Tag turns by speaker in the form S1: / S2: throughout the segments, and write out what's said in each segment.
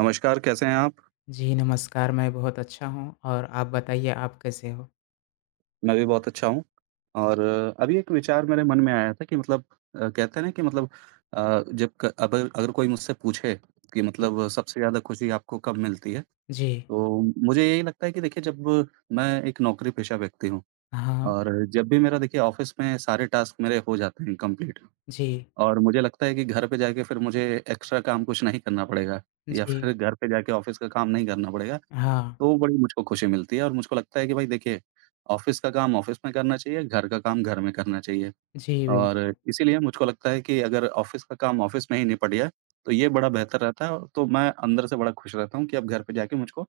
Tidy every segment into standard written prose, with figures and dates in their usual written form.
S1: नमस्कार, कैसे हैं आप?
S2: जी, नमस्कार, मैं बहुत अच्छा हूँ और आप बताइए आप कैसे हो?
S1: मैं भी बहुत अच्छा हूँ और अभी एक विचार मेरे मन में आया था कि मतलब कहते हैं ना कि मतलब अ, जब क अगर अगर कोई मुझसे पूछे कि
S2: जी।
S1: मतलब सबसे ज़्यादा खुशी आपको कब मिलती है?
S2: जी।
S1: तो मुझे यही लगता है कि देखिए जब मैं एक नौकरी-पेशा व्यक्ति हूँ
S2: हाँ।
S1: और जब भी मेरा देखिए ऑफ़िस में सारे टास्क मेरे हो जाते हैं कंप्लीट
S2: जी।
S1: और मुझे लगता है कि घर पे जाके फिर मुझे एक्स्ट्रा काम कुछ नहीं करना पड़ेगा या फिर
S2: जी।
S1: घर पे जाके ऑफ़िस का काम नहीं करना पड़ेगा।
S2: हाँ।
S1: तो बड़ी मुझको खुशी मिलती है और मुझको लगता है कि भाई देखिए, ऑफ़िस का काम ऑफ़िस में करना चाहिए, घर का काम घर में करना चाहिए।
S2: जी,
S1: और
S2: बिल्कुल।
S1: इसीलिए मुझको लगता है कि अगर ऑफ़िस का काम ऑफ़िस में ही निपट गया, तो ये बड़ा बेहतर रहता है। और तो मैं अंदर से बड़ा खुश रहता हूँ कि अब घर पे जाके मुझको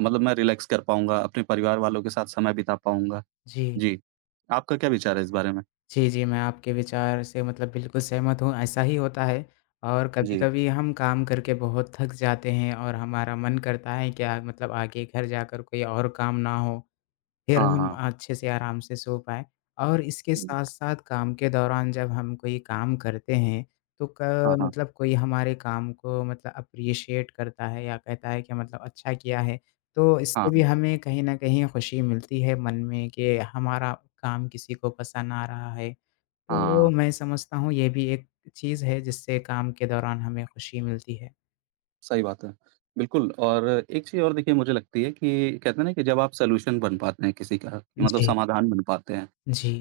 S1: मतलब मैं रिलैक्स कर पाऊँगा, अपने परिवार वालों के साथ समय बिता पाऊँगा।
S2: जी।
S1: जी, आपका क्या विचार है इस बारे में?
S2: जी, जी, मैं आपके विचार से मतलब बिल्कुल सहमत हूँ, ऐसा ही होता है और
S1: जी।
S2: कभी-कभी हम काम करके बहुत थक जाते हैं और हमारा मन करता है क्या मतलब आगे घर जाकर कोई और काम ना हो। फिर
S1: हाँ,
S2: हम
S1: हाँ।
S2: अच्छे से आराम से सो पाएँ और इसके
S1: हुँ।
S2: साथ-साथ काम के दौरान जब हम कोई काम करते हैं, तो
S1: हाँ,
S2: क
S1: हाँ।
S2: मतलब कोई हमारे काम को मतलब अप्रिशिएट करता है या कहता है कि मतलब अच्छा किया है, तो
S1: हाँ,
S2: इससे भी
S1: हाँ।
S2: हमें कहीं न कहीं खुशी मिलती है मन में कि हमारा काम किसी को पसंद आ रहा है। तो
S1: हाँ।
S2: मैं समझता हूँ ये भी एक चीज़ है जिससे काम के दौरान हमें खुशी मिलती है।
S1: सही बात है। बिल्कुल और एक चीज़ और देखिए मुझे लगती है कि कहते हैं ना कि जब आप सॉल्यूशन बन पाते हैं किसी का, कि मतलब
S2: जी,
S1: समाधान बन पाते हैं,
S2: जी,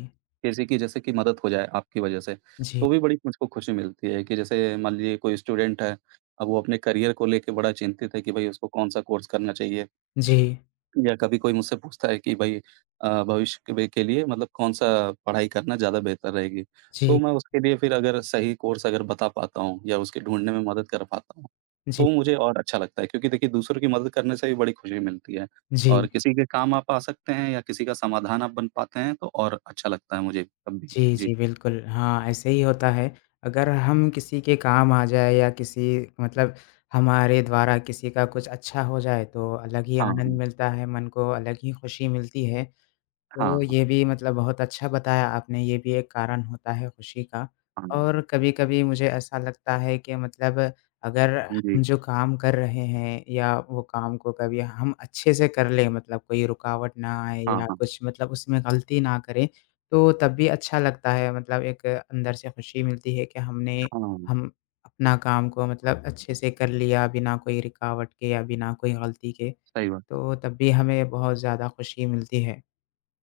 S1: किसी की जैसे कि मदद हो जाए आपकी वज़ह से,
S2: जी,
S1: तो भी बड़ी मुझको खुशी मिलती है कि जैसे मान लीजिए कोई स्टूडेंट है, अब वो अपने करियर को लेके बड़ा चिंतित है कि भई उसको कौन-सा कोर्स करना चाहिए।
S2: जी,
S1: या कभी कोई मुझसे पूछता है कि भाई भविष्य के लिए मतलब कौन-सा पढ़ाई करना ज़्यादा बेहतर रहेगी? तो
S2: जी,
S1: मैं उसके लिए फिर अगर सही कोर्स अगर बता पाता हूँ या उसके ढूँढने में मदद कर पाता हूँ,
S2: जी,
S1: तो मुझे और अच्छा लगता है क्योंकि देखिए दूसरों की मदद करने से भी बड़ी खुशी मिलती है
S2: जी।
S1: और किसी के काम आप आ सकते हैं या किसी का समाधान आप बन पाते हैं तो और अच्छा लगता है मुझे तब भी।
S2: जी,
S1: जी।
S2: जी, बिल्कुल। हाँ, ऐसे ही होता है। अगर हम किसी के काम आ जाएँ या किसी मतलब हमारे द्वारा किसी का कुछ अच्छा हो जाए, तो अलग ही
S1: हाँ,
S2: आनंद मिलता है, मन को अलग ही खुशी मिलती है।
S1: हाँ,
S2: तो
S1: हाँ,
S2: ये भी मतलब बहुत अच्छा बताया आपने, ये भी एक कारण होता है खुशी का।
S1: हाँ,
S2: और कभी-कभी मुझे ऐसा लगता है कि मतलब अगर
S1: जी।
S2: हम जो काम कर रहे हैं या वो काम को कभी हम अच्छे से कर लें मतलब कोई रुकावट ना आए
S1: हाँ,
S2: या
S1: हाँ,
S2: कुछ मतलब उसमें गलती ना करें, तो तब भी अच्छा लगता है मतलब एक अंदर से खुशी मिलती है कि हमने
S1: हाँ,
S2: हम अपना काम को मतलब अच्छे से कर लिया बिना कोई रुकावट के या बिना कोई गलती के,
S1: सही बात है।
S2: तो तब भी हमें बहुत ज़्यादा खुशी मिलती है।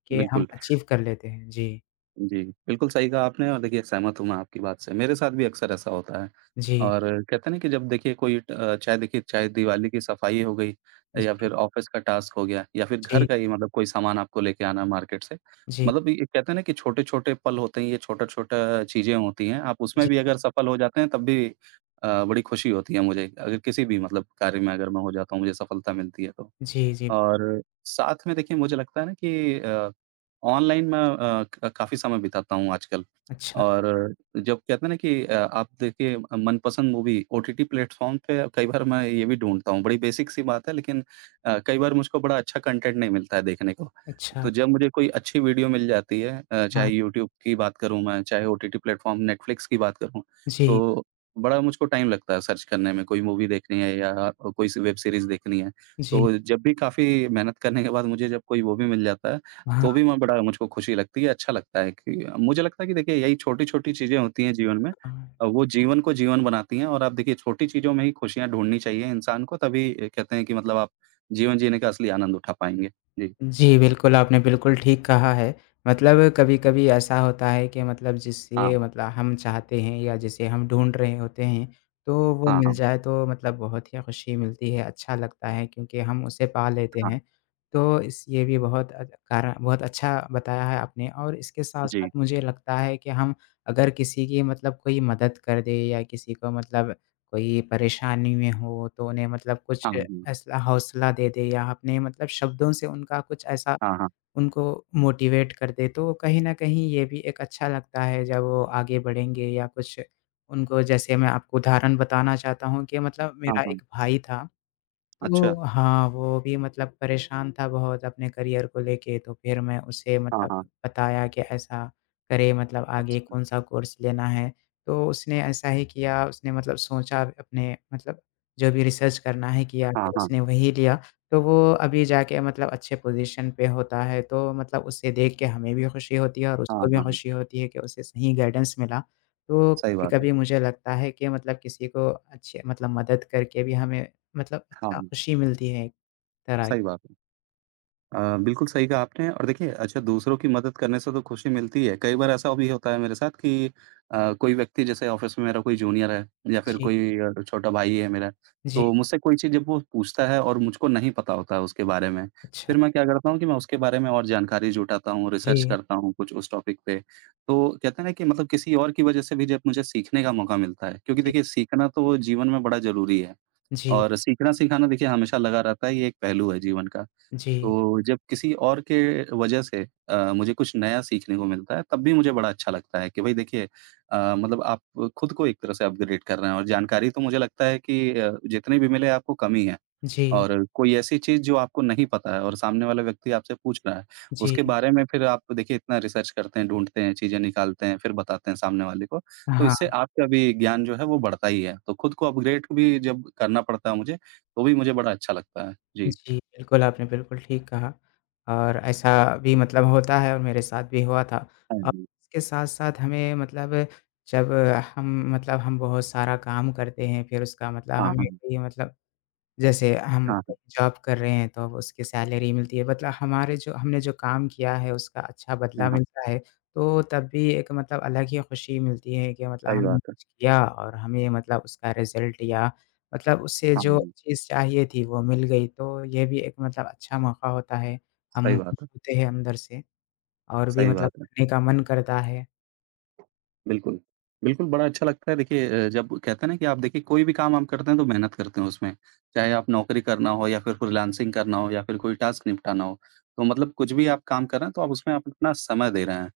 S2: कि हम
S1: बिल्कुल।
S2: अचीव कर लेते हैं। जी,
S1: जी, बिल्कुल सही कहा आपने और देखिए सहमत हूँ मैं आपकी बात से। मेरे साथ भी अक्सर ऐसा होता है
S2: जी,
S1: और कहते हैं ना कि जब देखिए कोई चाहे देखिए चाहे दिवाली की सफाई हो गई या फिर
S2: जी,
S1: ऑफ़िस का टास्क हो गया या फिर घर
S2: जी,
S1: का ही मतलब कोई सामान आपको लेके आना है मार्केट से।
S2: जी,
S1: मतलब ये कहते हैं ना कि छोटे-छोटे पल होते हैं, ये छोटा-छोटा चीज़ें होती हैं। आप उसमें
S2: जी,
S1: भी अगर सफल हो जाते हैं तब भी बड़ी खुशी होती है मुझे। अगर किसी भी मतलब कार्य में अगर मैं हो जाता हूँ, मुझे सफलता मिलती है तो।
S2: जी, जी।
S1: और साथ में देखिए मुझे लगता है ना कि ऑनलाइन मैं अ, क काफ़ी समय बिताता हूँ आजकल
S2: अच्छा,
S1: और जब कहते हैं ना कि आप देखिए मनपसंद मूवी ओटीटी प्लेटफ़ॉर्म पे कई बार मैं ये भी ढूँढता हूँ। बड़ी बेसिक सी बात है लेकिन कई बार मुझको बड़ा अच्छा कंटेंट नहीं मिलता है देखने को।
S2: अच्छा।
S1: तो जब मुझे कोई अच्छी वीडियो मिल जाती है
S2: हाँ,
S1: चाहे यूट्यूब की बात करूँ मैं, चाहे ओटीटी प्लेटफ़ॉर्म नेटफ्लिक्स की बात करूँ,
S2: जी,
S1: तो बड़ा मुझको टाइम लगता है सर्च करने में, कोई मूवी देखनी है या कोई सी वेब सीरीज़ देखनी है।
S2: जी।
S1: तो जब भी काफ़ी मेहनत करने के बाद मुझे जब कोई वो भी मिल जाता है,
S2: हाँ,
S1: तो भी मैं बड़ा मुझको खुशी लगती है, अच्छा लगता है कि मुझे लगता है कि देखिए यही छोटी-छोटी चीज़ें होती हैं जीवन में
S2: हाँ।
S1: वो जीवन को जीवन बनाती हैं और आप देखिए छोटी चीज़ों में ही खुशियाँ ढूँढनी चाहिए इंसान को तभी कहते हैं कि मतलब आप जीवन जीने का असली आनंद उठा पाएँगे। जी।
S2: जी, बिल्कुल, आपने बिल्कुल ठीक कहा है। मतलब कभी-कभी ऐसा होता है कि मतलब
S1: हाँ,
S2: जिससे मतलब हम चाहते हैं या जिसे हम ढूँढ रहे होते हैं, तो वो
S1: हाँ,
S2: मिल
S1: हाँ,
S2: जाए तो मतलब बहुत ही खुशी मिलती है, अच्छा लगता है क्योंकि हम उसे पा लेते
S1: हाँ।
S2: हैं। तो इस ये भी बहुत कारण बहुत अच्छा बताया है आपने और इसके साथ-साथ
S1: जी।
S2: मुझे लगता है कि हम अगर किसी की मतलब कोई मदद कर दें या किसी को मतलब कोई परेशानी में हो, तो उन्हें मतलब कुछ
S1: हाँ, हुँ।
S2: ऐसा हौसला दे दे या अपने मतलब शब्दों से उनका कुछ ऐसा
S1: हाँ, हाँ।
S2: उनको मोटिवेट कर दे, तो कहीं न कहीं ये भी एक अच्छा लगता है जब वो आगे बढ़ेंगे या कुछ उनको जैसे मैं आपको उदाहरण बताना चाहता हूँ कि मतलब
S1: हाँ,
S2: मेरा एक
S1: हाँ।
S2: भाई था
S1: अच्छा।
S2: तो हाँ, वो भी मतलब परेशान था बहुत अपने करियर को लेके, तो फिर मैं उसे
S1: हाँ,
S2: मतलब
S1: हाँ।
S2: बताया कि ऐसा करे मतलब आगे
S1: अच्छा।
S2: कौन-सा कोर्स लेना है। तो उसने ऐसा ही किया, उसने मतलब सोचा अपने मतलब जो भी रिसर्च करना है किया,
S1: हाँ,
S2: फिर
S1: हाँ।
S2: उसने वही लिया। तो वो अभी जाके मतलब अच्छे पोज़ीशन पे होता है, तो मतलब उसे देख के हमें भी खुशी होती है और
S1: हाँ,
S2: उसको भी
S1: हाँ।
S2: खुशी होती है कि उसे सही गाइडेंस मिला। तो
S1: सही बात है।
S2: कभी-कभी मुझे लगता है कि मतलब किसी को अच्छे मतलब मदद करके भी हमें मतलब
S1: हाँ,
S2: अच्छा खुशी मिलती है एक तरह की।
S1: सही बात है। बिल्कुल सही कहा आपने और देखिए अच्छा दूसरों की मदद करने से तो खुशी मिलती है। कई बार ऐसा भी होता है मेरे साथ कि कोई व्यक्ति जैसे ऑफ़िस में मेरा कोई जूनियर है या फिर
S2: जी,
S1: कोई छोटा भाई है मेरा,
S2: जी,
S1: तो मुझसे कोई चीज़ जब वो पूछता है और मुझको नहीं पता होता है उसके बारे में,
S2: अच्छा।
S1: फिर मैं क्या करता हूँ कि मैं उसके बारे में और जानकारी जुटाता हूँ, रिसर्च
S2: जी,
S1: करता हूँ कुछ उस टॉपिक पे। तो कहते हैं ना कि मतलब किसी और की वज़ह से भी जब मुझे सीखने का मौका मिलता है, क्योंकि
S2: अच्छा,
S1: देखिए सीखना तो जीवन में बड़ा ज़रूरी है
S2: जी,
S1: और सीखना-सिखाना देखिए हमेशा लगा रहता है, ये एक पहलू है जीवन का।
S2: जी,
S1: तो जब किसी और के वजह से मुझे कुछ नया सीखने को मिलता है, तब भी मुझे बड़ा अच्छा लगता है कि भई देखिए मतलब आप खुद को एक तरह से अपग्रेड कर रहे हैं और जानकारी तो मुझे लगता है कि जितनी भी मिले आपको कम ही है
S2: जी, जी,
S1: और कोई ऐसी चीज़ जो आपको नहीं पता है और सामने वाला व्यक्ति आपसे पूछ रहा है,
S2: जी।
S1: उसके बारे में फिर आप देखिए इतना रिसर्च करते हैं, ढूँढते हैं, चीज़ें निकालते हैं, फिर बताते हैं सामने वाले को, तो इससे
S2: हाँ,
S1: आपका भी ज्ञान जो है वो बढ़ता ही है। तो खुद को अपग्रेड भी जब करना पड़ता है मुझे, तो भी मुझे बड़ा अच्छा लगता है। जी।
S2: जी, बिल्कुल, आपने बिल्कुल ठीक कहा और ऐसा भी मतलब होता है और मेरे साथ भी हुआ था
S1: हाँ
S2: और
S1: जी।
S2: इसके साथ-साथ हमें मतलब जब हम मतलब हम बहुत सारा काम करते हैं, फिर उसका मतलब
S1: हाँ,
S2: हमें
S1: हाँ।
S2: भी मतलब जैसे हम
S1: हाँ, हाँ,
S2: जॉब कर रहे हैं, तो अब उसकी सैलरी मिलती है, मतलब हमारे जो हमने जो काम किया है, उसका अच्छा
S1: हाँ,
S2: बदला
S1: हाँ,
S2: मिलता है, तो तब भी एक मतलब अलग ही खुशी मिलती है कि मतलब
S1: सही
S2: हमने
S1: बात है।
S2: कुछ किया और हमें मतलब उसका रिज़ल्ट या मतलब उससे जो
S1: हाँ,
S2: चीज़ चाहिए थी, वो मिल गई, तो ये भी एक मतलब अच्छा मौका होता है।
S1: सही
S2: हम खुश
S1: बात है,
S2: होते हैं अंदर से और भी
S1: सही
S2: मतलब
S1: बात है।
S2: करने का मन करता है।
S1: बिल्कुल। बिल्कुल, बड़ा अच्छा लगता है देखिए जब कहते हैं ना कि आप देखिए कोई भी काम आप करते हैं तो मेहनत करते हैं उसमें, चाहे आप नौकरी करना हो या फिर फ्रीलांसिंग करना हो या फिर कोई टास्क निपटाना हो। तो मतलब कुछ भी आप काम कर रहे हैं तो आप उसमें आप अपना समय दे रहे हैं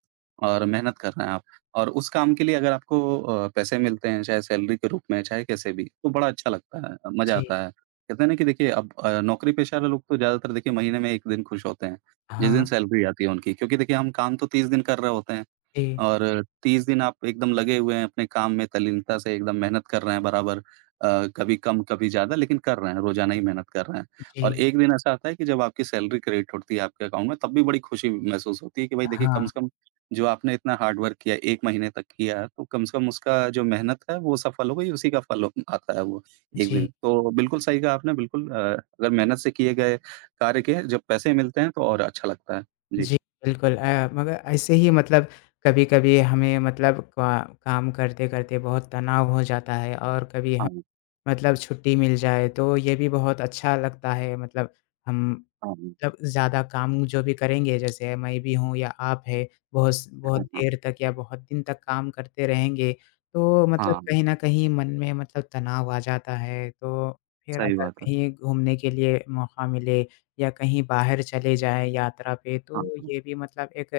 S1: और मेहनत कर रहे हैं आप और उस काम के लिए अगर आपको पैसे मिलते हैं, चाहे सैलरी के रूप में, चाहे कैसे भी, तो बड़ा अच्छा लगता है, मज़ा
S2: जी,
S1: आता है। कहते हैं ना कि देखिए अब नौकरी पेशा वाले लोग तो ज़्यादातर देखिए महीने में 1 दिन खुश होते हैं, जिस दिन
S2: हाँ,
S1: सैलरी आती है उनकी क्योंकि देखिए हम काम तो 30 दिन कर रहे होते हैं।
S2: जी,
S1: और 30 दिन आप एकदम लगे हुए हैं अपने काम में तल्लीनता से एकदम मेहनत कर रहे हैं बराबर कभी कम कभी ज़्यादा लेकिन कर रहे हैं, रोज़ाना ही मेहनत कर रहे हैं। और
S2: जी,
S1: एक दिन ऐसा आता है कि जब आपकी सैलरी क्रेडिट होती है आपके अकाउंट में तब भी बड़ी खुशी महसूस होती है कि भाई देखिए
S2: हाँ,
S1: कम से कम जो आपने इतना हार्ड वर्क किया 1 महीने तक किया है, तो कम से कम उसका जो मेहनत है वो सफल हो गई उसी का फल आता है वो एक दिन।
S2: जी।
S1: तो बिल्कुल सही कहा आपने बिल्कुल अगर मेहनत से किए गए कार्य के जब पैसे मिलते हैं तो और अच्छा लगता है। जी।
S2: जी, बिल्कुल मगर ऐसे ही मतलब कभी-कभी हमें मतलब का काम करते-करते बहुत तनाव हो जाता है और कभी
S1: हाँ,
S2: हम
S1: हाँ,
S2: मतलब छुट्टी मिल जाए तो ये भी बहुत अच्छा लगता है मतलब हम
S1: हाँ,
S2: मतलब ज़्यादा काम जो भी करेंगे, जैसे मैं भी हूँ या आप है, बहुत
S1: हाँ,
S2: देर तक या बहुत दिन तक काम करते रहेंगे, तो मतलब
S1: हाँ।
S2: कहीं न कहीं मन में मतलब तनाव आ जाता है। तो फिर
S1: सही
S2: अगर
S1: बात है।
S2: कहीं घूमने के लिए मौका मिले या कहीं बाहर चले जाएँ यात्रा पे,
S1: हाँ,
S2: तो
S1: हाँ,
S2: ये भी मतलब एक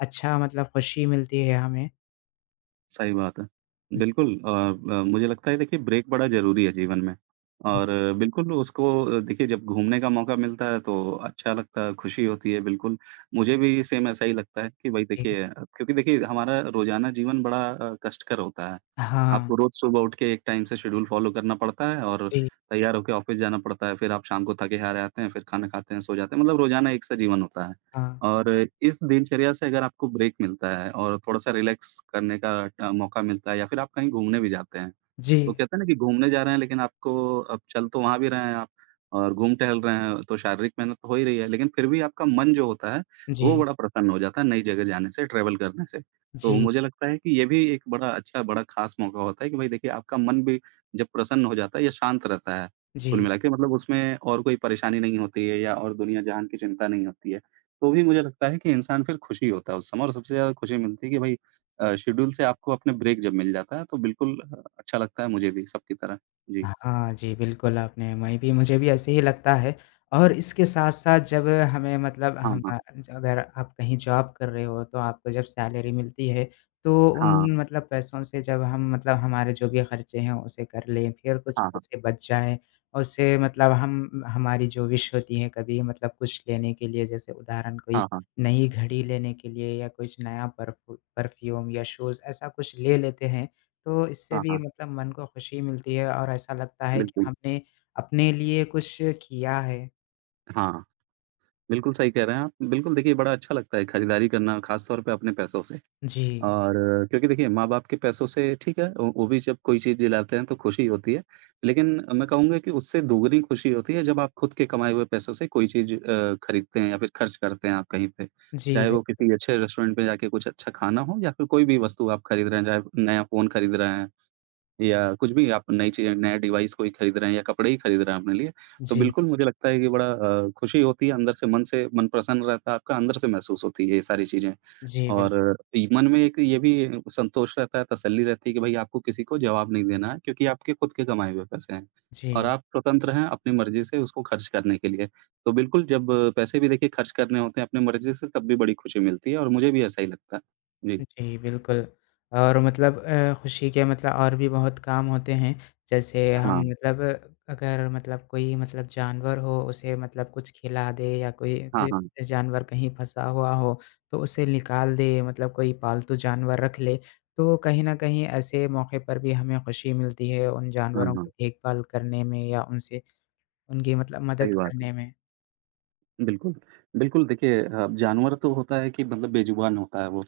S2: अच्छा मतलब खुशी मिलती है हमें।
S1: सही बात है।
S2: जी,
S1: बिल्कुल मुझे लगता है देखिए ब्रेक बड़ा ज़रूरी है जीवन में और
S2: जी,
S1: बिल्कुल उसको देखिए जब घूमने का मौका मिलता है तो अच्छा लगता है, खुशी होती है बिल्कुल। मुझे भी सेम ऐसा ही लगता है कि भई
S2: जी।
S1: देखिए क्योंकि देखिए हमारा रोज़ाना जीवन बड़ा कष्टकर होता है।
S2: हाँ,
S1: आपको रोज़ सुबह उठ के एक टाइम से शेड्यूल फ़ॉलो करना पड़ता है और
S2: जी,
S1: तैयार होके ऑफ़िस जाना पड़ता है, फिर आप शाम को थके हारे आते हैं, फिर खाना खाते हैं, सो जाते हैं, मतलब रोज़ाना एक सा जीवन होता है।
S2: हाँ।
S1: और इस दिनचर्या से अगर आपको ब्रेक मिलता है और थोड़ा-सा रिलैक्स करने का मौका मिलता है या फिर आप कहीं घूमने भी जाते हैं,
S2: जी,
S1: वो कहते हैं ना कि घूमने जा रहे हैं लेकिन आपको अब चल तो वहाँ भी रहे हैं आप और घूम टहल रहे हैं, तो शारीरिक मेहनत तो हो ही रही है, लेकिन फिर भी आपका मन जो होता है, वो
S2: जी,
S1: बड़ा प्रसन्न हो जाता है नई जगह जाने से, ट्रैवल करने से। तो
S2: जी,
S1: मुझे लगता है कि ये भी एक बड़ा अच्छा, बड़ा ख़ास मौका होता है कि भई देखिए आपका मन भी जब प्रसन्न हो जाता है या शांत रहता है, कुल
S2: जी।
S1: मिला के मतलब उसमें और कोई परेशानी नहीं होती है या और दुनिया-जहान की चिंता नहीं होती है। तो भी मुझे लगता है कि इंसान फिर खुशी होता है उस समय और सबसे ज़्यादा खुशी मिलती है कि भई शेड्यूल से आपको अपने ब्रेक जब मिल जाता है तो बिल्कुल अच्छा लगता है मुझे भी सबकी तरह। जी।
S2: हाँ जी, बिल्कुल आपने मैं भी मुझे भी ऐसे ही लगता है और इसके साथ-साथ जब हमें मतलब
S1: हाँ,
S2: हम
S1: हाँ।
S2: अगर आप कहीं जॉब कर रहे हो तो आपको जब सैलरी मिलती है, तो
S1: हाँ,
S2: उन मतलब पैसों से जब हम मतलब हमारे जो भी खर्चे हैं उसे कर लें, फिर कुछ
S1: हाँ, हाँ।
S2: पैसे बच जाएँ, उससे मतलब हम हमारी जो विश होती है कभी मतलब कुछ लेने के लिए जैसे उदाहरण कोई
S1: हाँ, हाँ।
S2: नई घड़ी लेने के लिए या कुछ नया परफ्यूम या शूज़ ऐसा कुछ ले लेते हैं। तो इससे
S1: हाँ,
S2: भी
S1: हाँ।
S2: मतलब मन को खुशी मिलती है और ऐसा लगता है कि
S1: बिल्कुल।
S2: हमने अपने लिए कुछ किया है।
S1: हाँ, बिल्कुल सही कह रहे हैं आप। बिल्कुल देखिए बड़ा अच्छा लगता है खरीदारी करना ख़ास तौर पे अपने पैसों से।
S2: जी।
S1: और क्योंकि देखिए माँ-बाप के पैसों से ठीक है, वो भी जब कोई चीज़ दिलाते हैं तो खुशी होती है। लेकिन मैं कहूँगा कि उससे दोगुनी खुशी होती है जब आप खुद के कमाए हुए पैसों से कोई चीज़ खरीदते हैं या फिर खर्च करते हैं आप कहीं पे।
S2: जी,
S1: चाहे
S2: बिल
S1: वो किसी अच्छे रेस्टोरेंट में जाके कुछ अच्छा खाना हो या फिर कोई भी वस्तु आप खरीद रहे हैं, चाहे नया फ़ोन खरीद रहे हैं। या कुछ भी आप नई चीज़ें नया डिवाइस कोई खरीद रहे हैं या कपड़े ही खरीद रहे हैं अपने लिए, तो
S2: जी,
S1: बिल्कुल मुझे लगता है कि बड़ा खुशी होती है अंदर से मन प्रसन्न रहता है आपका, अंदर से महसूस होती है ये सारी चीज़ें।
S2: जी, बिल्क
S1: और ये मन में एक ये भी संतोष रहता है, तसल्ली रहती है कि भई आपको किसी को जवाब नहीं देना है क्योंकि आपके खुद के कमाए हुए पैसे हैं और
S2: जी।
S1: आप स्वतंत्र हैं अपनी मर्ज़ी से उसको खर्च करने के लिए। तो बिल्कुल जब पैसे भी देखिए खर्च करने होते हैं अपनी मर्ज़ी से तब भी बड़ी खुशी मिलती है और मुझे भी ऐसा ही लगता है। जी।
S2: जी, बिल्कुल। और मतलब खुशी के मतलब और भी बहुत काम होते हैं, जैसे हम
S1: हाँ।
S2: मतलब अगर मतलब कोई मतलब जानवर हो, उसे मतलब कुछ खिला दे या कोई
S1: हाँ,
S2: कोई
S1: हाँ।
S2: जानवर कहीं फँसा हुआ हो, तो उसे निकाल दे, मतलब कोई पालतू जानवर रख ले, तो कहीं न कहीं ऐसे मौके पर भी हमें खुशी मिलती है उन
S1: हाँ,
S2: जानवरों
S1: हाँ।
S2: की देखभाल करने में या उनसे उनकी मतलब
S1: सही
S2: मदद
S1: बात है।
S2: करने में।
S1: बिल्कुल। बिल्कुल, देखिए जानवर तो होता है कि मतलब बेज़ुबान होता है वो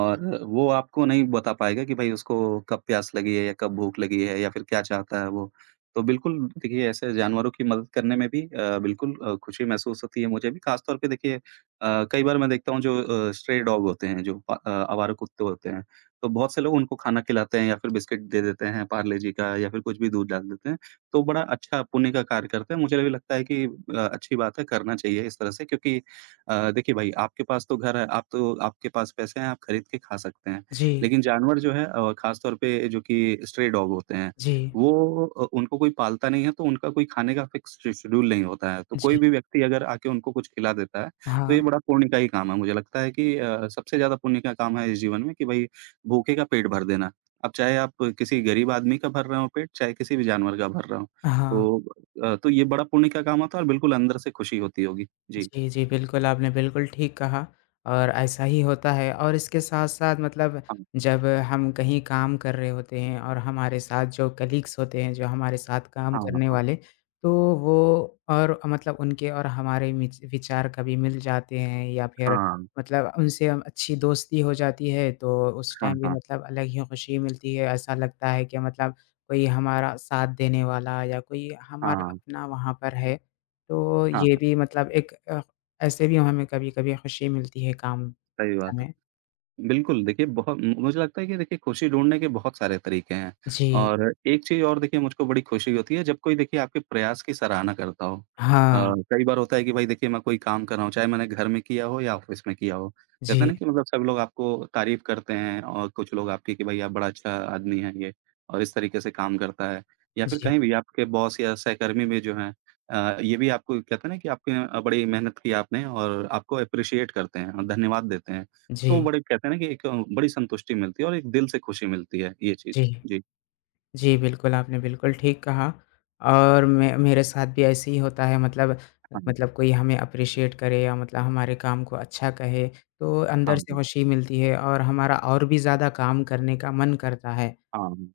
S1: और वो आपको नहीं बता पाएगा कि भाई उसको कब प्यास लगी है या कब भूख लगी है या फिर क्या चाहता है वो। तो बिल्कुल देखिए ऐसे जानवरों की मदद करने में भी बिल्कुल खुशी महसूस होती है मुझे भी ख़ास तौर पे देखिए कई बार मैं देखता हूँ जो स्ट्रे डॉग होते हैं जो आवारा कुत्ते होते हैं, तो बहुत से लोग उनको खाना खिलाते हैं या फिर बिस्किट दे देते हैं पार्ले जी का या फिर कुछ भी दूध डाल देते हैं। तो बड़ा अच्छा पुण्य का कार्य करते हैं। मुझे भी लगता है कि अच्छी बात है, करना चाहिए इस तरह से क्योंकि देखिए भाई आपके पास तो घर है, आप तो आपके पास पैसे हैं, आप खरीद के खा सकते हैं।
S2: जी,
S1: लेकिन जानवर जो है ख़ास तौर पे जो कि स्ट्रे डॉग होते हैं,
S2: जी,
S1: वो उनको कोई पालता नहीं है तो उनका कोई खाने का फ़िक्स श शेड्यूल नहीं होता है। तो कोई
S2: जी।
S1: भी व्यक्ति अगर आके उनको कुछ खिला देता है, तो ये
S2: हाँ,
S1: बड़ा पुण्य का ही काम है। मुझे लगता है कि सबसे ज़्यादा पुण्य का काम है इस जीवन में कि भई भूखे का पेट भर देना। अब चाहे आप किसी गरीब आदमी का भर रहे हों पेट, चाहे किसी भी जानवर का भर रहे हों।
S2: हाँ।
S1: तो तो ये बड़ा पुण्य का काम होता है और बिल्कुल अंदर से खुशी होती होगी। जी।
S2: जी, जी, बिल्कुल, आपने बिल्कुल ठीक कहा और ऐसा ही होता है और इसके साथ-साथ मतलब
S1: हाँ।
S2: जब हम कहीं काम कर रहे होते हैं और हमारे साथ जो कलीग्स होते हैं, जो हमारे साथ काम
S1: हाँ,
S2: करने
S1: हाँ।
S2: वाले, तो वो और मतलब उनके और हमारे मिच विचार कभी मिल जाते हैं या फिर
S1: हाँ,
S2: मतलब उनसे हम अच्छी दोस्ती हो जाती है, तो उस
S1: हाँ,
S2: टाइम भी
S1: हाँ।
S2: मतलब अलग ही खुशी मिलती है। ऐसा लगता है कि मतलब कोई हमारा साथ देने वाला या कोई हमारा
S1: हाँ,
S2: अपना वहाँ पर है। तो
S1: हाँ, हाँ।
S2: ये भी मतलब एक ऐसे भी हमें कभी-कभी खुशी मिलती है काम
S1: सही बात है।
S2: समय।
S1: बिल्कुल, देखिए बहुत मुझे लगता है कि देखिए खुशी ढूँढने के बहुत सारे तरीके हैं
S2: जी।
S1: और एक चीज़ और देखिए मुझको बड़ी खुशी होती है जब कोई देखिए आपके प्रयास की सराहना करता हो।
S2: हाँ।
S1: कई बार होता है कि भाई देखिए मैं कोई काम कर रहा हूँ, चाहे मैंने घर में किया हो या ऑफ़िस में किया हो। कहते हैं
S2: जी,
S1: ना कि मतलब सब लोग आपको तारीफ़ करते हैं और कुछ लोग आपकी कि भाई आप बड़ा अच्छा आदमी है ये और इस तरीके से काम करता है। या फिर
S2: जी,
S1: कहीं भी आपके बॉस या सहकर्मी में जो हैं ये भी आपको कहते हैं ना कि आपकी बड़ी मेहनत की आपने और आपको एप्रिशिएट करते हैं और धन्यवाद देते हैं। तो
S2: जी,
S1: बड़े कहते हैं ना कि एक बड़ी संतुष्टि मिलती है और एक दिल से खुशी मिलती है, ये चीज़।
S2: जी।
S1: जी,
S2: जी, बिल्कुल, आपने बिल्कुल ठीक कहा और मे मेरे साथ भी ऐसे ही होता है मतलब
S1: हाँ जी।
S2: मतलब कोई हमें एप्रिशिएट करे या मतलब हमारे काम को अच्छा कहे, तो
S1: हाँ
S2: अंदर से
S1: जी,
S2: खुशी मिलती है और हमारा और भी ज़्यादा काम करने का मन करता है।
S1: हाँ।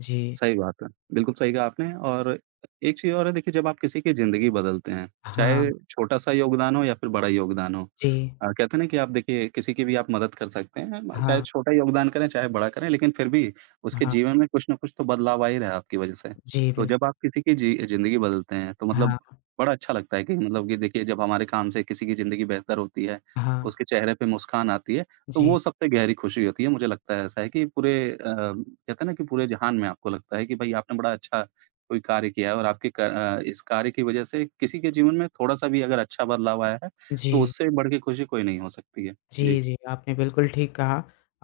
S2: जी।
S1: सही बात है। बिल्कुल सही कहा आपने और एक चीज़ और है देखिए जब आप किसी की ज़िंदगी बदलते हैं,
S2: हाँ।
S1: चाहे छोटा-सा योगदान हो या फिर बड़ा योगदान हो।
S2: जी।
S1: कहते हैं ना कि आप देखिए किसी की भी आप मदद कर सकते हैं, म चाहे
S2: हाँ,
S1: छोटा योगदान करें, चाहे बड़ा करें लेकिन फिर भी उसके
S2: हाँ।
S1: जीवन में कुछ न कुछ तो बदलाव आ ही रहा है आपकी वज़ह से।
S2: जी,
S1: तो जब
S2: बिल्कुल।
S1: आप किसी की ज़िंदगी बदलते हैं तो मतलब
S2: हाँ,
S1: बड़ा अच्छा लगता है कि मतलब कि देखिए जब हमारे काम से किसी की ज़िंदगी बेहतर होती है,
S2: हाँ।
S1: उसके चेहरे पे मुस्कान आती है। तो
S2: जी,
S1: वो सबसे गहरी खुशी होती है, मुझे लगता है ऐसा है कि पूरे कहते हैं ना कि पूरे जहान में आपको लगता है कि भाई आपने बड़ा अच्छा कोई कार्य किया है और आपके इस कार्य की वज़ह से किसी के जीवन में थोड़ा-सा भी अगर अच्छा बदलाव आया है, तो
S2: जी।
S1: उससे बढ़ के खुशी कोई नहीं हो सकती है। जी।
S2: जी, जी, आपने बिल्कुल ठीक कहा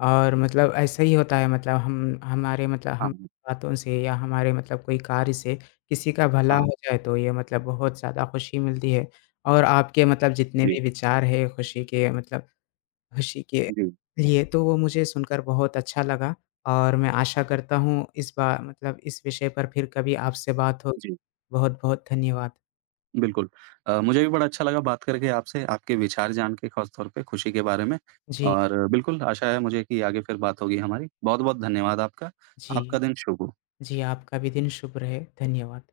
S2: और मतलब ऐसा ही होता है मतलब हम हमारे मतलब हम
S1: हाँ,
S2: बातों से या हमारे मतलब कोई कार्य से किसी का भला
S1: हाँ।
S2: हो जाए तो ये मतलब बहुत ज़्यादा खुशी मिलती है और आपके मतलब जितने
S1: जी,
S2: भी विचार हैं खुशी के मतलब खुशी के
S1: जी,
S2: लिए तो वो मुझे सुनकर बहुत अच्छा लगा और मैं आशा करता हूँ इस बा मतलब इस विषय पर फिर कभी आपसे बात होगी।
S1: जी।
S2: बहुत-बहुत धन्यवाद।
S1: बिल्कुल। मुझे भी बड़ा अच्छा लगा बात करके आपसे, आपके विचार जान के ख़ास तौर पे खुशी के बारे में
S2: जी,
S1: और बिल्कुल आशा है मुझे कि आगे फिर बात होगी हमारी। बहुत-बहुत धन्यवाद आपका।
S2: जी,
S1: आपका दिन शुभ हो।
S2: जी, आपका भी दिन शुभ रहे। धन्यवाद।